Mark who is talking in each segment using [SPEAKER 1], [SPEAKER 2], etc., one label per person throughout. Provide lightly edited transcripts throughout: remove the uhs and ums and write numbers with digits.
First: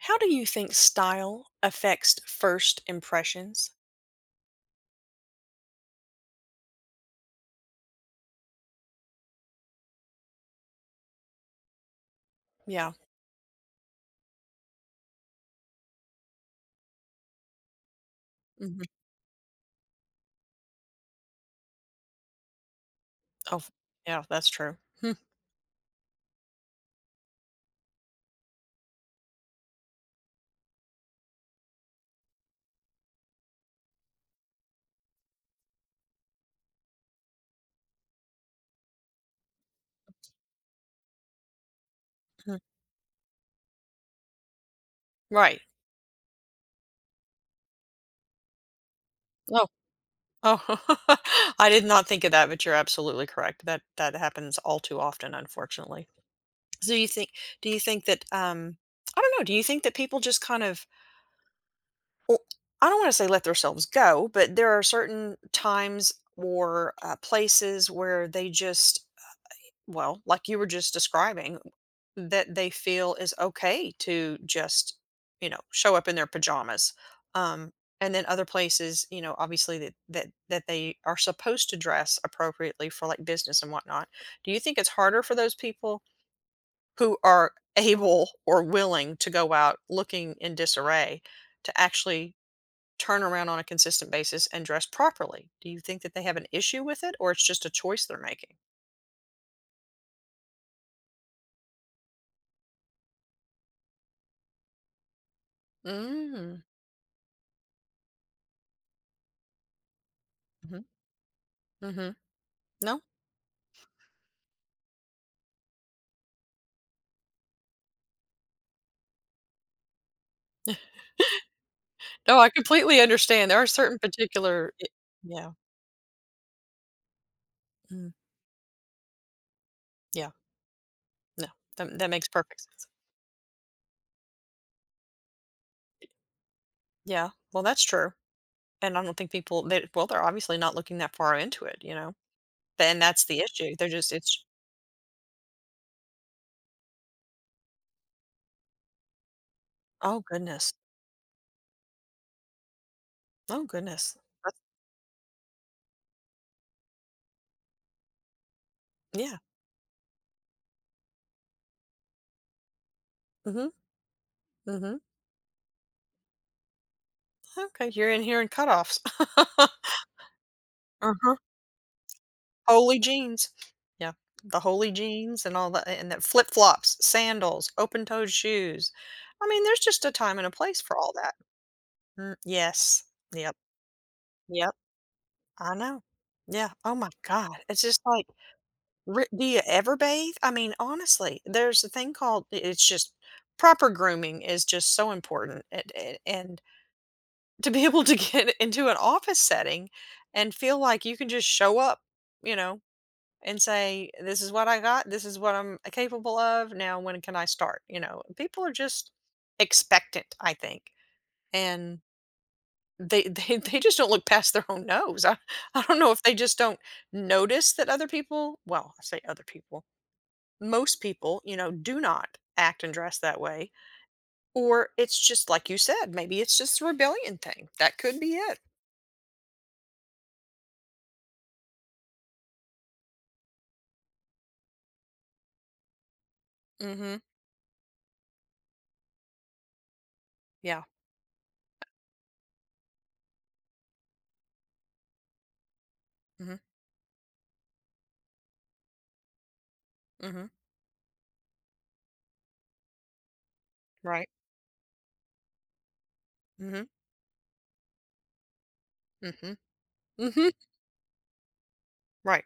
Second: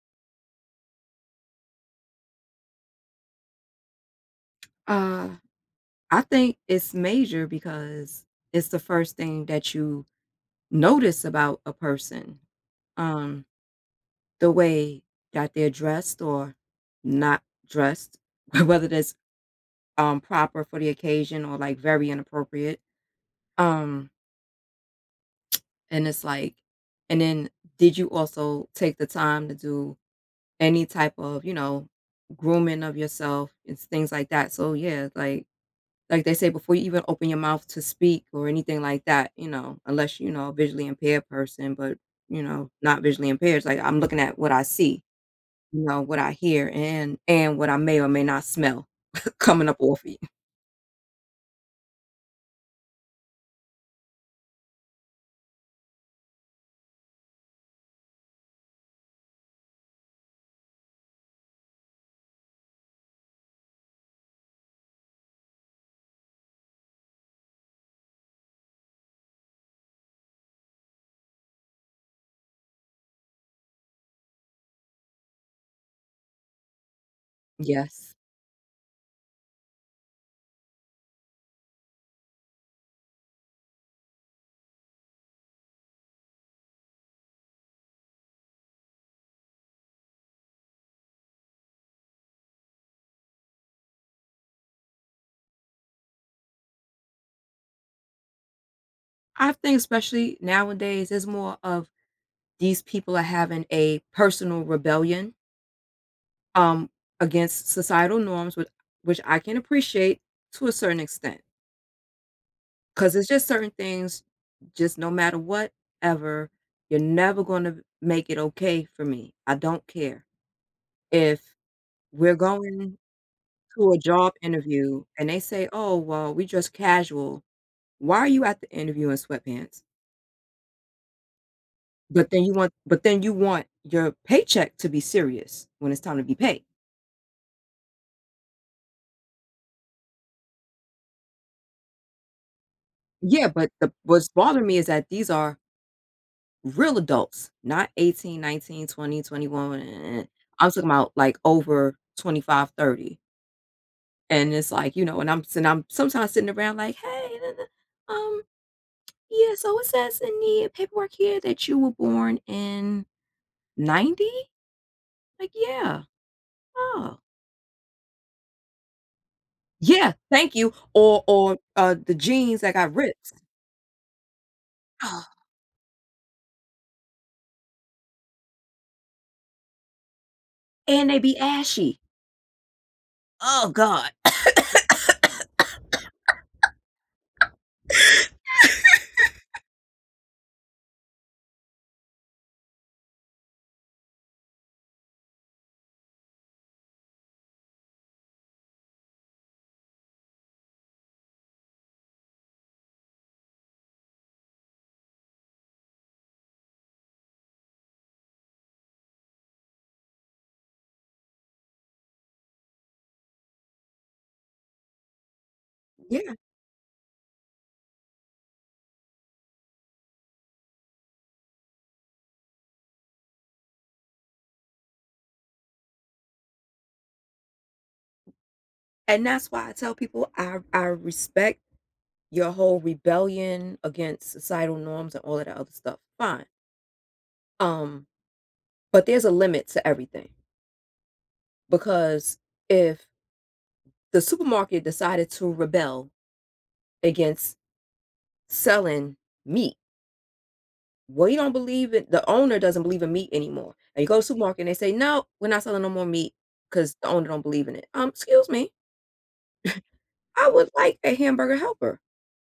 [SPEAKER 1] How do you think style affects first impressions?
[SPEAKER 2] Uh, I think it's major because it's the first thing that you notice about a person.
[SPEAKER 1] Yeah.
[SPEAKER 2] Um, the way that they're dressed or not dressed,
[SPEAKER 1] Mhm.
[SPEAKER 2] whether that's proper for the occasion or like very inappropriate.
[SPEAKER 1] Oh,
[SPEAKER 2] Um,
[SPEAKER 1] yeah, that's true.
[SPEAKER 2] and it's like, and then did you also take the time to do any type of grooming of yourself and things like that? So yeah, like they say, before you even open your mouth to speak or anything like that, unless you know a visually impaired person, but you
[SPEAKER 1] Mhm.
[SPEAKER 2] know, not visually impaired. It's like I'm looking at what I see,
[SPEAKER 1] Right.
[SPEAKER 2] you know, what I hear, and what I may or may not smell
[SPEAKER 1] Oh,
[SPEAKER 2] coming up off of you.
[SPEAKER 1] oh, I did not think of that, but you're absolutely correct. That happens all too often, unfortunately. So you think? Do you think that? I don't know. Do you think that people just kind of? Well, I don't want to say let themselves go, but there are certain times or places where they just well, like you were just describing, that they feel is okay to just, you know, show up in their pajamas. Um, and
[SPEAKER 2] Yes,
[SPEAKER 1] then other places, you know, obviously that they are supposed to dress appropriately for like business and whatnot. Do you think it's harder for those people who are able or willing to go out looking in disarray to actually turn around on a consistent basis and dress properly? Do you think that they have an issue with it, or it's just a choice they're making?
[SPEAKER 2] I think especially nowadays is more of these people are having a personal rebellion
[SPEAKER 1] Mm-hmm.
[SPEAKER 2] um against societal norms, which I can appreciate to a certain extent.
[SPEAKER 1] Mm-hmm. No?
[SPEAKER 2] 'Cause it's just certain things, just no matter what ever, you're never gonna make it okay for me. I don't care. If we're
[SPEAKER 1] No, I
[SPEAKER 2] going
[SPEAKER 1] completely understand. There are
[SPEAKER 2] to a
[SPEAKER 1] certain
[SPEAKER 2] job
[SPEAKER 1] particular I
[SPEAKER 2] interview and they
[SPEAKER 1] yeah,
[SPEAKER 2] say, "Oh, well, we just casual,"
[SPEAKER 1] mm,
[SPEAKER 2] why are you at the interview in sweatpants?
[SPEAKER 1] yeah, no, that
[SPEAKER 2] But
[SPEAKER 1] makes
[SPEAKER 2] then you
[SPEAKER 1] perfect
[SPEAKER 2] want
[SPEAKER 1] sense.
[SPEAKER 2] your paycheck to be serious when it's time to be paid.
[SPEAKER 1] Yeah, well, that's true, and I don't think people they well, they're obviously not looking that far into it, you know? Then that's the
[SPEAKER 2] Yeah, but
[SPEAKER 1] issue. They're
[SPEAKER 2] the
[SPEAKER 1] just
[SPEAKER 2] what's
[SPEAKER 1] it's
[SPEAKER 2] bothering me is that these are real adults, not 18, 19, 20, 21. eh, eh,
[SPEAKER 1] oh
[SPEAKER 2] eh. I'm
[SPEAKER 1] goodness,
[SPEAKER 2] talking about like over 25, 30.
[SPEAKER 1] oh goodness.
[SPEAKER 2] And
[SPEAKER 1] That's
[SPEAKER 2] it's like, and I'm sometimes sitting around like, "Hey, da, da, um,
[SPEAKER 1] yeah,
[SPEAKER 2] yeah, so it says in the paperwork here that you were born in
[SPEAKER 1] mhm,
[SPEAKER 2] 90?"
[SPEAKER 1] mhm.
[SPEAKER 2] Like, "Yeah." "Oh,
[SPEAKER 1] Okay, you're in here in cutoffs.
[SPEAKER 2] yeah, thank you." Or
[SPEAKER 1] Uh-huh.
[SPEAKER 2] or, uh, the jeans that got
[SPEAKER 1] Holy
[SPEAKER 2] ripped.
[SPEAKER 1] jeans. Yeah, the holy
[SPEAKER 2] Oh,
[SPEAKER 1] jeans and all that and that flip-flops, sandals, open-toed shoes. I mean, there's just a time and a place for
[SPEAKER 2] and
[SPEAKER 1] all
[SPEAKER 2] they
[SPEAKER 1] that.
[SPEAKER 2] be ashy.
[SPEAKER 1] Mm, yes. Yep.
[SPEAKER 2] Oh god.
[SPEAKER 1] Yep. I know. Yeah. Oh my god. It's just like, re do you ever bathe? I mean, honestly, there's a thing called it's just proper grooming is just so important, and to be able to get into an office setting and feel like you can just show up, you know, and say, "This is what I got. This is what I'm capable of. Now when can I start?" You know, people are just expectant, I think, and they just don't look past their own nose. I don't know if
[SPEAKER 2] Yeah,
[SPEAKER 1] they just don't notice that other people well, I say other people. Most people, you know, do not act and dress that way. Or it's just like you said, maybe it's just a rebellion thing. That could be it.
[SPEAKER 2] and that's why I tell people I respect your whole rebellion against societal norms and all of that other stuff, fine.
[SPEAKER 1] Mhm.
[SPEAKER 2] Um, but there's a limit to everything
[SPEAKER 1] Yeah.
[SPEAKER 2] because if the supermarket decided to rebel
[SPEAKER 1] Mhm.
[SPEAKER 2] against selling meat.
[SPEAKER 1] Mhm.
[SPEAKER 2] Well, you don't believe it. The owner doesn't believe in meat anymore. And you go to the
[SPEAKER 1] Right.
[SPEAKER 2] supermarket and they say, no, we're not selling no more meat
[SPEAKER 1] Mhm.
[SPEAKER 2] because the owner don't believe in it. Excuse me.
[SPEAKER 1] Mhm.
[SPEAKER 2] I
[SPEAKER 1] Mhm.
[SPEAKER 2] would like a hamburger helper,
[SPEAKER 1] Right.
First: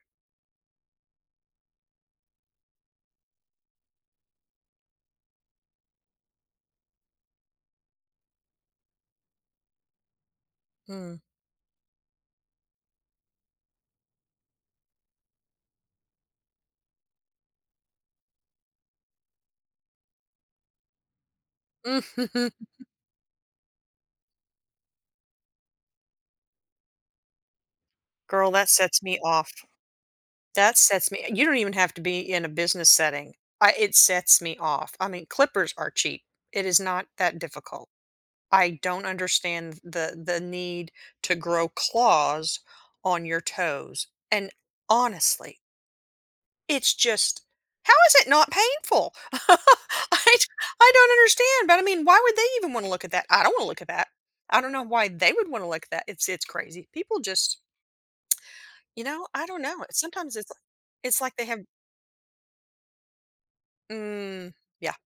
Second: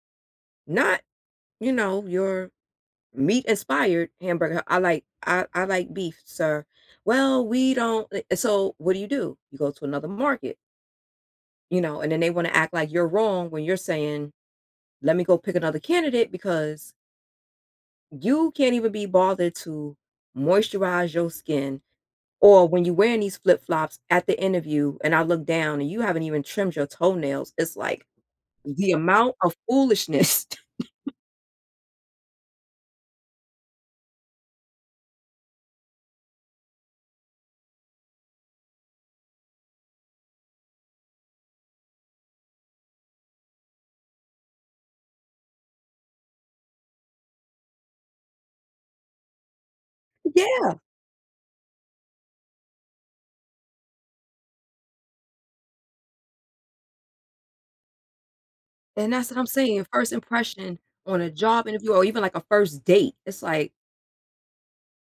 [SPEAKER 2] not, you know, your meat inspired hamburger. I like beef, sir. Well, we don't so what do? You go to another market,
[SPEAKER 1] Mm.
[SPEAKER 2] you know, and then they want to act like you're wrong when you're saying, let me go pick another candidate because you can't even be bothered to moisturize your skin,
[SPEAKER 1] Mhm.
[SPEAKER 2] or when you're wearing these flip-flops at the interview and I look down and you haven't even trimmed your toenails, it's like
[SPEAKER 1] Girl, that
[SPEAKER 2] the
[SPEAKER 1] sets me
[SPEAKER 2] amount
[SPEAKER 1] off.
[SPEAKER 2] of foolishness.
[SPEAKER 1] That sets me You don't even have to be in a business setting. I it sets me off. I mean, clippers are cheap. It is not that difficult. I don't understand the need to grow claws on your toes. And honestly, it's just how is it not painful?
[SPEAKER 2] Yeah,
[SPEAKER 1] I don't understand, but I mean, why would they even want to look at that? I don't want to look at that. I don't know why they would want to look at that. It's crazy. People just, you
[SPEAKER 2] and
[SPEAKER 1] know,
[SPEAKER 2] that's what I'm
[SPEAKER 1] I don't know.
[SPEAKER 2] saying,
[SPEAKER 1] It's
[SPEAKER 2] first
[SPEAKER 1] sometimes
[SPEAKER 2] impression on
[SPEAKER 1] it's
[SPEAKER 2] a
[SPEAKER 1] like they have
[SPEAKER 2] job interview or even like a first date, it's like,
[SPEAKER 1] mm, yeah,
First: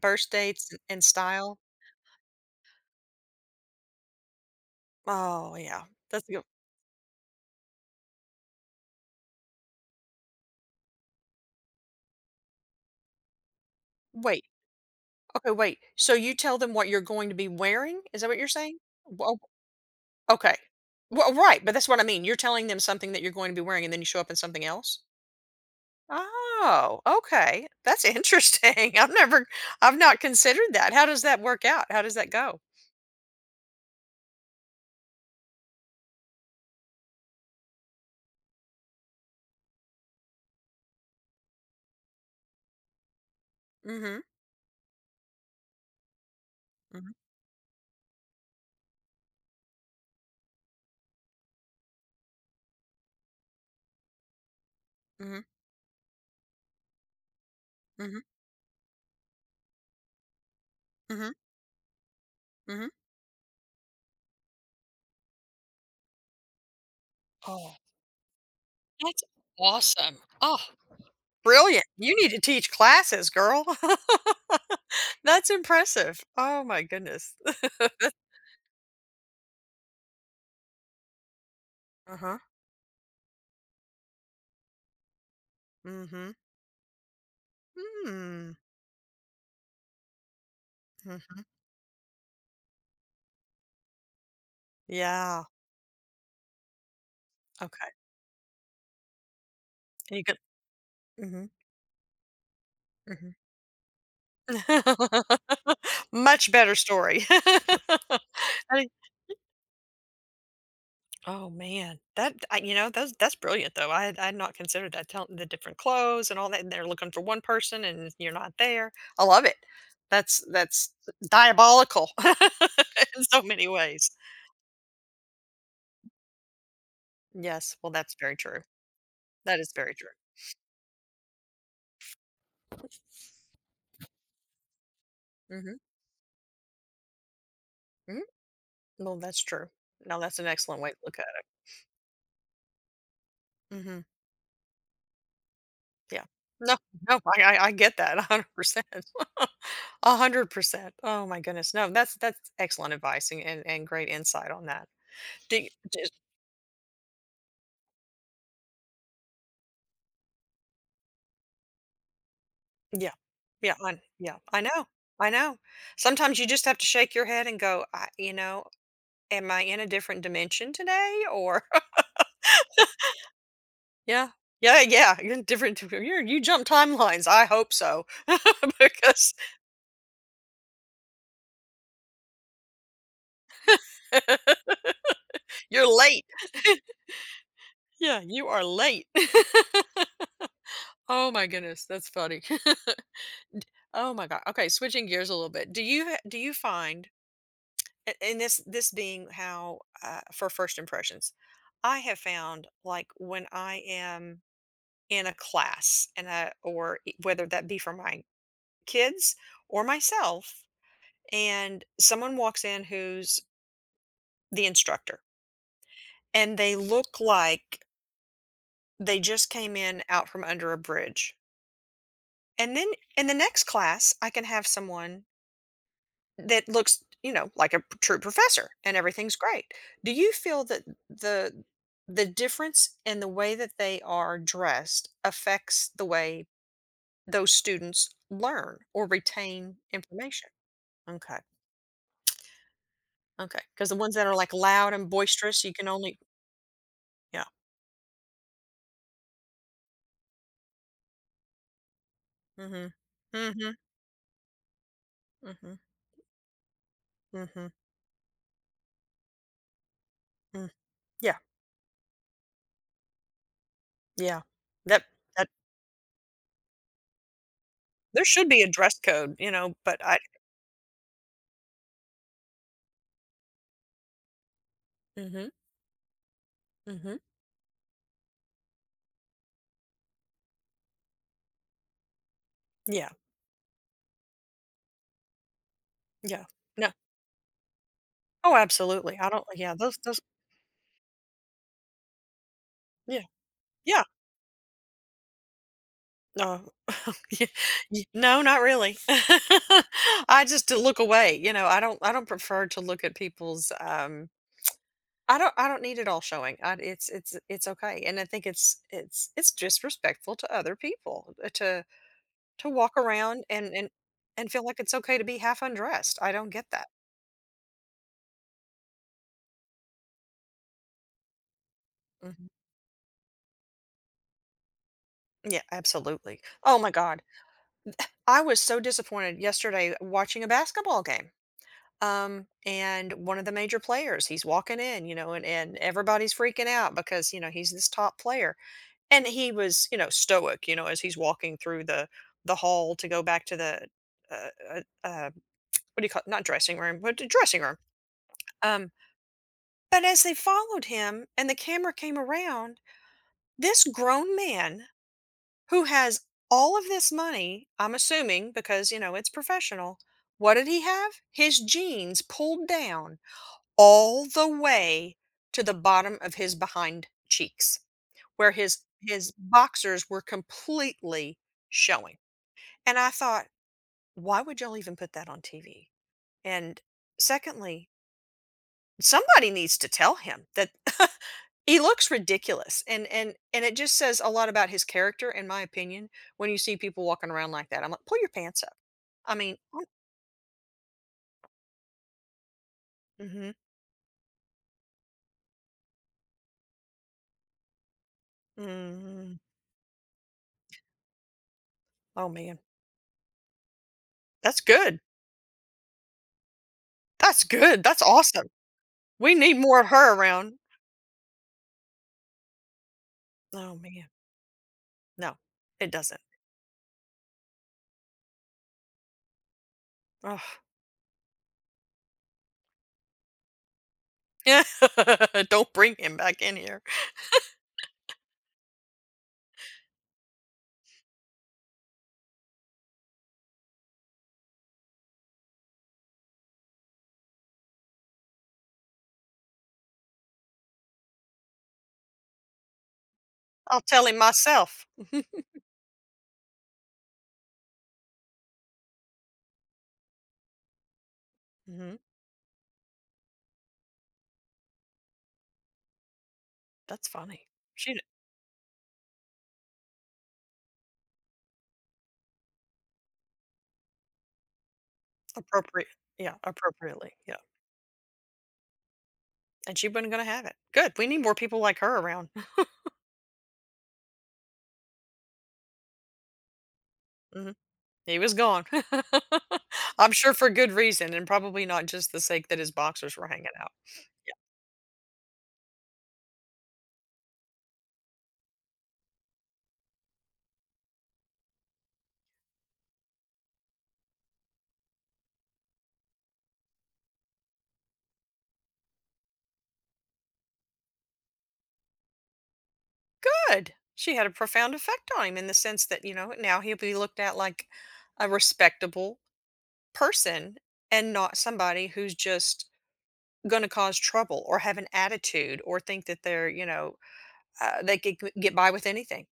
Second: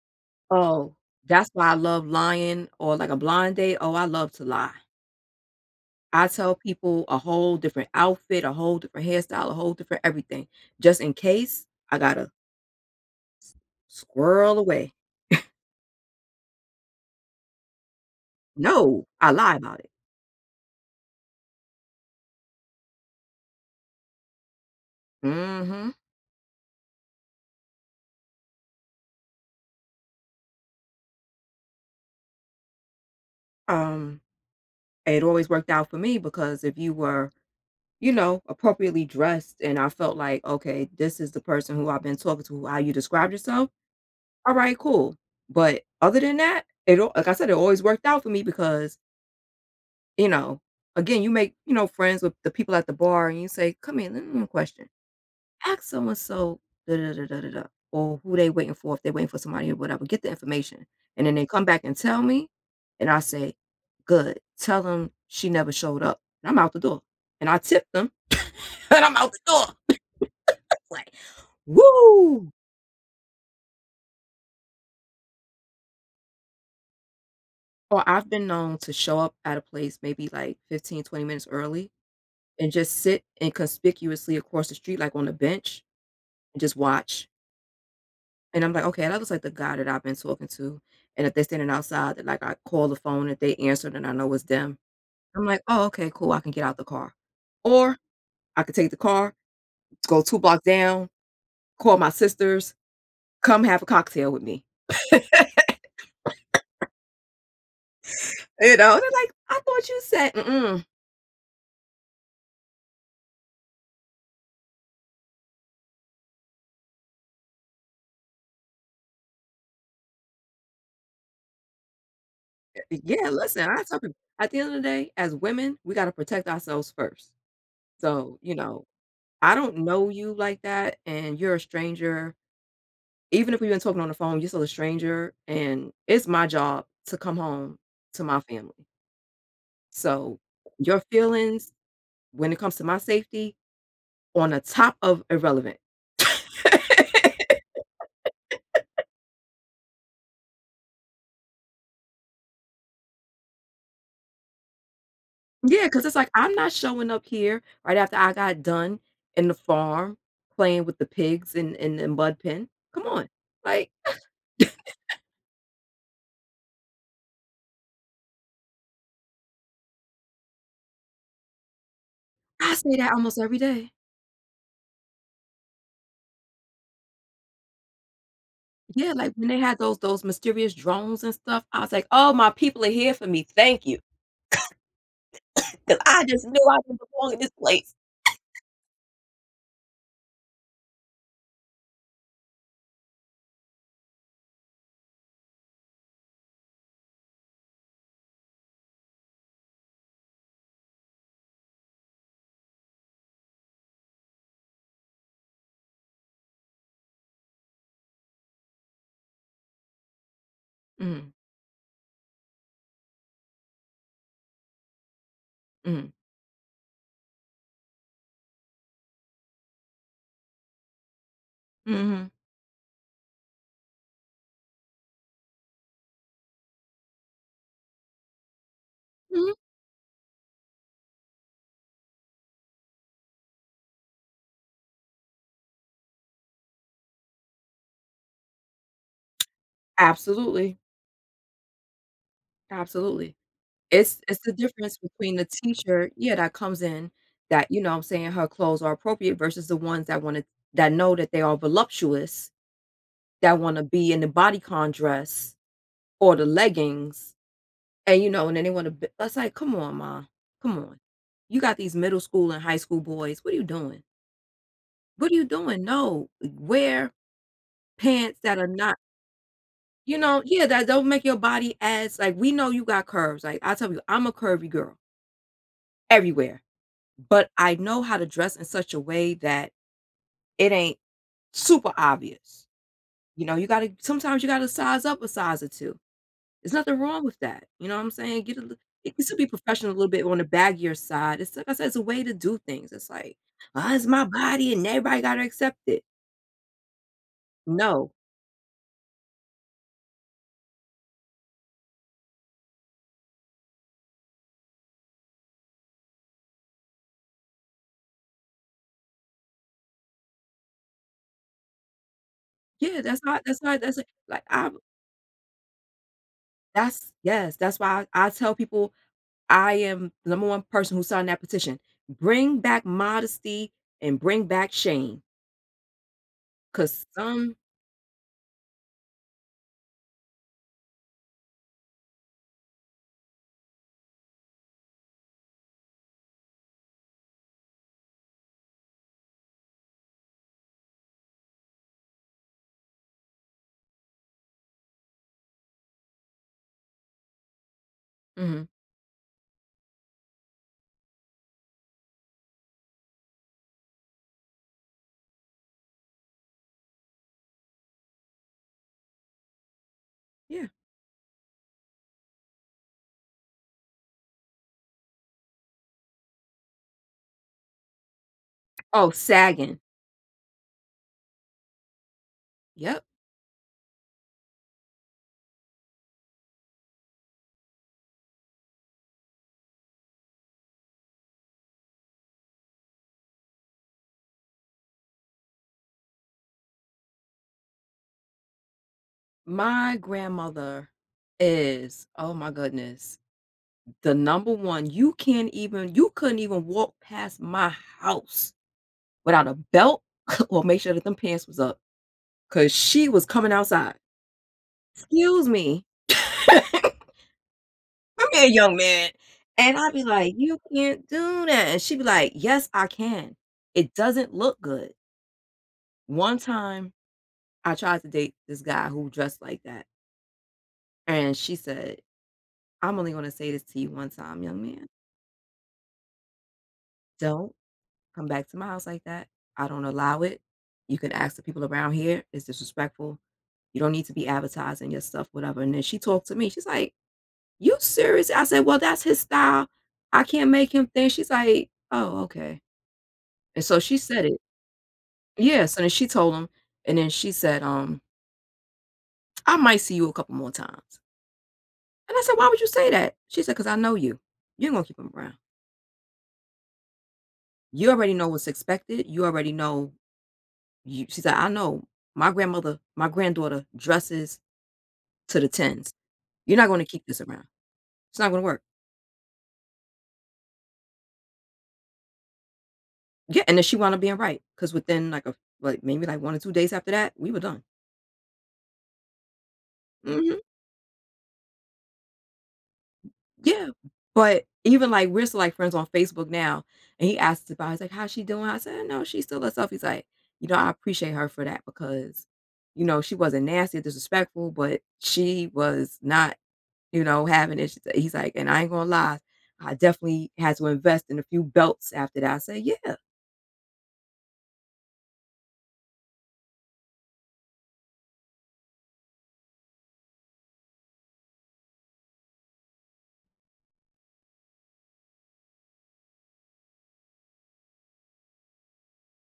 [SPEAKER 1] birth dates
[SPEAKER 2] "Oh,
[SPEAKER 1] and
[SPEAKER 2] that's
[SPEAKER 1] style.
[SPEAKER 2] why I love lying," or like a blind date, "Oh, I love to lie."
[SPEAKER 1] Oh yeah. That's
[SPEAKER 2] I
[SPEAKER 1] good.
[SPEAKER 2] tell people a whole different outfit, a whole different hairstyle, a whole different everything, just in case I gotta
[SPEAKER 1] Wait.
[SPEAKER 2] squirrel away.
[SPEAKER 1] Okay, wait. So you tell them what you're going to be wearing? Is that what you're saying?
[SPEAKER 2] No, I
[SPEAKER 1] Well,
[SPEAKER 2] lie about it.
[SPEAKER 1] okay. Well, right, but that's what I mean. You're telling them something that you're going to be wearing, and then you show up in something else.
[SPEAKER 2] Mhm.
[SPEAKER 1] Oh, okay. That's interesting. I've never, I've not considered that. How does that work out? How does that go?
[SPEAKER 2] Um, it always worked out for me because if you were, you know, appropriately dressed and I felt like, "Okay, this is the person who I've been talking to, how you described yourself,
[SPEAKER 1] Mm-hmm.
[SPEAKER 2] alright, cool." But other than that, it
[SPEAKER 1] Mm-hmm.
[SPEAKER 2] al like I said, it always worked out for me because, you know, again, you make, you know, friends with the people at the bar and you say, "Come in. Let me ask you a question."
[SPEAKER 1] Mm-hmm.
[SPEAKER 2] Ask someone so da da da da da da or who they waiting for if they're waiting for somebody or whatever. Get the information, and
[SPEAKER 1] Mm-hmm.
[SPEAKER 2] then they come back and tell me,
[SPEAKER 1] Mm-hmm.
[SPEAKER 2] and I say, "Good, tell them she never showed up." And I'm out the door, and I
[SPEAKER 1] Oh,
[SPEAKER 2] tip them, and I'm
[SPEAKER 1] that's
[SPEAKER 2] out the door.
[SPEAKER 1] awesome. Oh,
[SPEAKER 2] Like,
[SPEAKER 1] Brilliant. You need to
[SPEAKER 2] woo!
[SPEAKER 1] teach classes, girl. That's impressive. Oh my goodness.
[SPEAKER 2] Or I've been known to show up at a place maybe like 15, 20 minutes early
[SPEAKER 1] Uh-huh.
[SPEAKER 2] and just sit inconspicuously across the street, like on a bench,
[SPEAKER 1] Mm-hmm.
[SPEAKER 2] and just watch.
[SPEAKER 1] Hmm.
[SPEAKER 2] And I'm like, "Okay," that was, like, the guy that I've been talking to, and if they're
[SPEAKER 1] Mhm.
[SPEAKER 2] standing outside, that like, I call the phone, if they answer, then I know it's them. I'm
[SPEAKER 1] Yeah.
[SPEAKER 2] like, "Oh, okay, cool, I can get out the car."
[SPEAKER 1] Okay.
[SPEAKER 2] Or I could take the car, go
[SPEAKER 1] You
[SPEAKER 2] 2
[SPEAKER 1] could
[SPEAKER 2] blocks down,
[SPEAKER 1] Mhm.
[SPEAKER 2] call my sisters,
[SPEAKER 1] Mhm.
[SPEAKER 2] "Come have a cocktail with me."
[SPEAKER 1] Much better story. I
[SPEAKER 2] You
[SPEAKER 1] think-
[SPEAKER 2] know? They're like, "I thought you said" "Mm-mm."
[SPEAKER 1] oh, man. That I you know, that's brilliant, though. I had not considered that, tell the different clothes and all that, and they're looking for one person, and you're not there. I love it. That's diabolical in
[SPEAKER 2] Yeah,
[SPEAKER 1] so
[SPEAKER 2] listen,
[SPEAKER 1] many
[SPEAKER 2] I tell
[SPEAKER 1] ways.
[SPEAKER 2] people, at the end of the day, as women, we gotta protect ourselves first.
[SPEAKER 1] Yes. Well, that's very
[SPEAKER 2] So, you
[SPEAKER 1] true.
[SPEAKER 2] know, I
[SPEAKER 1] That is
[SPEAKER 2] don't
[SPEAKER 1] very
[SPEAKER 2] know
[SPEAKER 1] true.
[SPEAKER 2] you like that, and you're a stranger. Even if we've been talking on the phone, you're still a stranger,
[SPEAKER 1] Mhm.
[SPEAKER 2] and it's my job to come home
[SPEAKER 1] Mhm.
[SPEAKER 2] to my family.
[SPEAKER 1] Well, that's true. Now that's
[SPEAKER 2] So,
[SPEAKER 1] an excellent way to
[SPEAKER 2] your
[SPEAKER 1] look at
[SPEAKER 2] feelings when it comes to my safety
[SPEAKER 1] it. Mhm.
[SPEAKER 2] on the top of irrelevant.
[SPEAKER 1] Yeah. No, no, I get that 100%. 100%. Oh my goodness. No, that's excellent advice and great insight on that. Do you
[SPEAKER 2] Yeah, because
[SPEAKER 1] just
[SPEAKER 2] it's like, I'm not showing up here right after I got done in the farm playing with the pigs in the mud pen. Come
[SPEAKER 1] yeah.
[SPEAKER 2] on. Like,
[SPEAKER 1] Yeah, I know. I know. Sometimes you just have to shake your head and go, I you know, am I in a different dimension today or
[SPEAKER 2] I say that almost every day.
[SPEAKER 1] Yeah. Yeah, yeah, you're in different you you jump timelines. I hope so
[SPEAKER 2] Yeah, like,
[SPEAKER 1] because
[SPEAKER 2] when they had those mysterious drones and stuff, I was like, "Oh, my people are here for me. Thank you,
[SPEAKER 1] you're
[SPEAKER 2] because I
[SPEAKER 1] late.
[SPEAKER 2] just knew I didn't belong in this place."
[SPEAKER 1] Yeah, you are late. Oh my goodness, that's funny. D oh my god. Okay, switching gears a little bit. Do you ha do you find a and this being how, for first impressions, I have found, like, when I am in a class and, or e whether that be for my kids or myself,
[SPEAKER 2] Mhm.
[SPEAKER 1] and someone walks in who's the instructor,
[SPEAKER 2] Mhm.
[SPEAKER 1] and they look like they just came in out from under a bridge.
[SPEAKER 2] Mhm.
[SPEAKER 1] And then in the next class, I can have someone that looks, you know, like a p- true professor and everything's
[SPEAKER 2] Mhm.
[SPEAKER 1] great. Do you feel that the the difference in the way that they are dressed affects the way those students learn or retain information?
[SPEAKER 2] Absolutely,
[SPEAKER 1] Okay.
[SPEAKER 2] absolutely.
[SPEAKER 1] Okay. Cuz the ones
[SPEAKER 2] It's
[SPEAKER 1] that are
[SPEAKER 2] it's the
[SPEAKER 1] like loud
[SPEAKER 2] difference
[SPEAKER 1] and
[SPEAKER 2] between the
[SPEAKER 1] boisterous, you can
[SPEAKER 2] teacher,
[SPEAKER 1] only
[SPEAKER 2] yeah, that comes in
[SPEAKER 1] yeah.
[SPEAKER 2] that, you know what I'm saying, her clothes are appropriate versus the ones that wanna that know that they are voluptuous,
[SPEAKER 1] Mhm.
[SPEAKER 2] that
[SPEAKER 1] Mhm.
[SPEAKER 2] wanna be in the bodycon dress
[SPEAKER 1] Mhm.
[SPEAKER 2] or the leggings,
[SPEAKER 1] Mhm.
[SPEAKER 2] and, you know, and then they wanna b it's like, "Come on, ma.
[SPEAKER 1] Mm.
[SPEAKER 2] Come on.
[SPEAKER 1] Yeah.
[SPEAKER 2] You got these middle school and high school boys. What are you doing?
[SPEAKER 1] Yeah. That
[SPEAKER 2] What are you
[SPEAKER 1] that
[SPEAKER 2] doing? No. Wear
[SPEAKER 1] there
[SPEAKER 2] pants
[SPEAKER 1] should
[SPEAKER 2] that
[SPEAKER 1] be a
[SPEAKER 2] are
[SPEAKER 1] dress
[SPEAKER 2] not.
[SPEAKER 1] code, you know, but
[SPEAKER 2] You
[SPEAKER 1] I
[SPEAKER 2] know, yeah, that don't make your body as like, we know you got curves. Like, I tell you, I'm a curvy girl
[SPEAKER 1] Mhm.
[SPEAKER 2] everywhere,
[SPEAKER 1] Mhm.
[SPEAKER 2] but I know how to dress in such a way that it ain't super obvious.
[SPEAKER 1] Yeah.
[SPEAKER 2] You know, you gotta sometimes you gotta size up a size or two.
[SPEAKER 1] Yeah.
[SPEAKER 2] There's
[SPEAKER 1] No.
[SPEAKER 2] nothing wrong with that. You know what I'm saying?
[SPEAKER 1] Oh,
[SPEAKER 2] Get a little it
[SPEAKER 1] absolutely.
[SPEAKER 2] can
[SPEAKER 1] I
[SPEAKER 2] still
[SPEAKER 1] don't
[SPEAKER 2] be
[SPEAKER 1] yeah,
[SPEAKER 2] professional a little
[SPEAKER 1] those
[SPEAKER 2] bit on the baggier side. It's like I said, it's a way to do things. It's
[SPEAKER 1] Yeah.
[SPEAKER 2] like, oh,
[SPEAKER 1] Yeah.
[SPEAKER 2] it's my body and everybody gotta accept it.
[SPEAKER 1] No. Yeah. Y
[SPEAKER 2] No.
[SPEAKER 1] No, not really. I just do look away, you know, I don't prefer to look at people's, I don't need it all showing. I it's okay, and I think it's disrespectful to other people, to walk
[SPEAKER 2] Yeah, that's not
[SPEAKER 1] around
[SPEAKER 2] that's
[SPEAKER 1] and
[SPEAKER 2] not
[SPEAKER 1] and
[SPEAKER 2] that's like
[SPEAKER 1] and feel
[SPEAKER 2] I
[SPEAKER 1] like it's okay to be half undressed. I don't get that.
[SPEAKER 2] that's yes, that's why I tell people I am the number one person who signed that petition.
[SPEAKER 1] Mhm.
[SPEAKER 2] Bring back modesty and bring back shame.
[SPEAKER 1] Yeah, absolutely. Oh my
[SPEAKER 2] Cause
[SPEAKER 1] god.
[SPEAKER 2] some
[SPEAKER 1] I was so disappointed yesterday watching a basketball game. Um, and one of the major players, he's walking in, you know, and everybody's freaking out because, you know, he's this top player, and he was, you know, stoic, you know, as he's walking through the hall to go back to the uh, uh, uh what do you call it? Not dressing room but the dressing room,
[SPEAKER 2] mhm,
[SPEAKER 1] um, but as they followed him and the camera came around, this grown man who has all of this money, I'm assuming, because, you know, it's professional, what
[SPEAKER 2] yeah.
[SPEAKER 1] did he have? His jeans pulled down all the way to the bottom of his behind cheeks, where his
[SPEAKER 2] Oh,
[SPEAKER 1] his
[SPEAKER 2] sagging.
[SPEAKER 1] boxers were completely showing. And
[SPEAKER 2] Yep.
[SPEAKER 1] I thought, "Why would y'all even put that on TV?" And secondly, somebody needs to tell him that he looks ridiculous, and it just says a lot about his character, in my opinion, when you see people walking around like that. I'm like, "Pull your pants up." I mean, oh
[SPEAKER 2] My grandmother is, oh my goodness,
[SPEAKER 1] mhm,
[SPEAKER 2] the number one. You can't even, you couldn't even walk past my house
[SPEAKER 1] mhm.
[SPEAKER 2] without a belt or make sure that them pants was up.
[SPEAKER 1] Oh, man.
[SPEAKER 2] Cause she was coming outside.
[SPEAKER 1] That's good.
[SPEAKER 2] Excuse me.
[SPEAKER 1] That's good. That's
[SPEAKER 2] Bring me a
[SPEAKER 1] awesome.
[SPEAKER 2] young man.
[SPEAKER 1] We need
[SPEAKER 2] And
[SPEAKER 1] more of
[SPEAKER 2] I'd be
[SPEAKER 1] her
[SPEAKER 2] like,
[SPEAKER 1] around.
[SPEAKER 2] "You can't do that." And she'd be like, "Yes, I can.
[SPEAKER 1] Oh,
[SPEAKER 2] It
[SPEAKER 1] man.
[SPEAKER 2] doesn't look good."
[SPEAKER 1] No, it doesn't.
[SPEAKER 2] One time, I tried to date this guy who dressed like that,
[SPEAKER 1] Ugh.
[SPEAKER 2] and she said, "I'm only gonna say this to you one time, young
[SPEAKER 1] Yeah.
[SPEAKER 2] man.
[SPEAKER 1] Don't bring him back in here.
[SPEAKER 2] Don't come back to my house like that. I don't allow it. You can ask the people around here. It's disrespectful. You don't need to be advertising your stuff, whatever." And then she talked to me. She's like, "You serious?" I said, "Well, that's his style. I can't make him think." She's like, "Oh, okay." And so
[SPEAKER 1] I'll
[SPEAKER 2] she
[SPEAKER 1] tell him
[SPEAKER 2] said it.
[SPEAKER 1] myself. Mhm.
[SPEAKER 2] Yeah, so then she told him, and then she said, "I might see you a couple more times."
[SPEAKER 1] Mhm.
[SPEAKER 2] And I said, "Why would you say that?" She said, "'Cause I know you. You're gonna keep him around.
[SPEAKER 1] That's funny.
[SPEAKER 2] You
[SPEAKER 1] She d
[SPEAKER 2] already know what's expected. You already know you." She said, "I know my granddaughter dresses to the
[SPEAKER 1] appropriate.
[SPEAKER 2] tens.
[SPEAKER 1] Yeah,
[SPEAKER 2] You're not gonna keep
[SPEAKER 1] appropriately.
[SPEAKER 2] this
[SPEAKER 1] Yeah.
[SPEAKER 2] around. It's not gonna work."
[SPEAKER 1] And she wasn't gonna have it. Good. We need more people like her around.
[SPEAKER 2] Yeah, and then she wound up being right, 'cause within, like, a like, maybe, like, 1 or 2 days after that, we were done.
[SPEAKER 1] He was gone. I'm sure
[SPEAKER 2] Mhm.
[SPEAKER 1] for good reason, and probably not just the sake that his boxers were hanging
[SPEAKER 2] Yeah,
[SPEAKER 1] out.
[SPEAKER 2] but even, like, we're still, like, friends on Facebook now, and he asked about he's like, "How's she doing?" I said, "No, she's still herself." He's like, "You know, I appreciate her for that because, you know, she wasn't nasty or disrespectful, but she was not, you know, having it." She's he's like, "And I ain't gonna lie, I definitely had to invest in a few belts after that." I said, "Yeah."
[SPEAKER 1] Good. She had a profound effect on him in the sense that, you know, now he'll be looked at like a respectable person and not somebody who's just going to cause trouble or have an attitude or think that they're, you know, they could g- get by with anything,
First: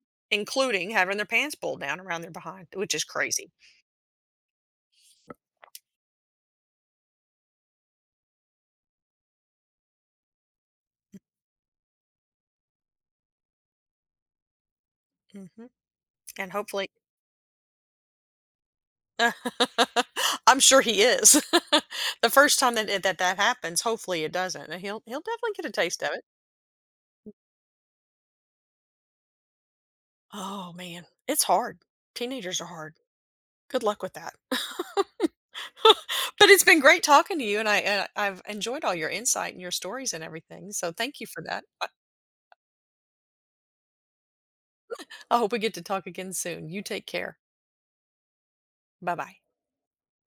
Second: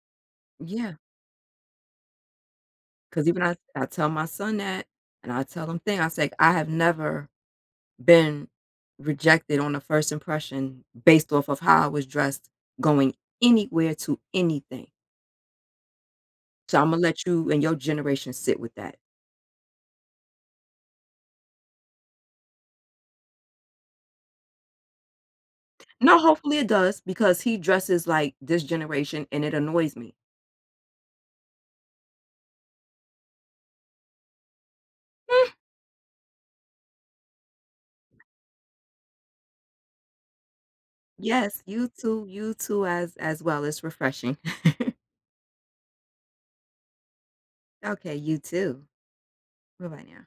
[SPEAKER 2] Yeah.
[SPEAKER 1] including
[SPEAKER 2] Yeah.
[SPEAKER 1] having their pants pulled down around their behind, which is
[SPEAKER 2] 'Cause even
[SPEAKER 1] crazy.
[SPEAKER 2] I tell my son that, and I tell him thing, I say, "I have never been rejected on a first impression based off of how I was dressed going anywhere to anything.
[SPEAKER 1] Hmm. And
[SPEAKER 2] So
[SPEAKER 1] hopefully,
[SPEAKER 2] Imma let you and your generation sit with that."
[SPEAKER 1] I'm sure he is. The first time that it that that happens, hopefully it doesn't, and he'll he'll definitely get a taste of
[SPEAKER 2] No,
[SPEAKER 1] it.
[SPEAKER 2] hopefully it does because he dresses like this generation, and it annoys me.
[SPEAKER 1] Oh, man, it's hard. Teenagers are hard. Good luck with that.
[SPEAKER 2] Mm,
[SPEAKER 1] But it's been great talking to you, and I've enjoyed all your insight and your stories and everything, so thank you for
[SPEAKER 2] yes,
[SPEAKER 1] that.
[SPEAKER 2] you too as well, it's refreshing.
[SPEAKER 1] I hope we get to talk again soon. You take care.
[SPEAKER 2] Okay, you too.
[SPEAKER 1] Bye-bye.
[SPEAKER 2] Bye-bye now.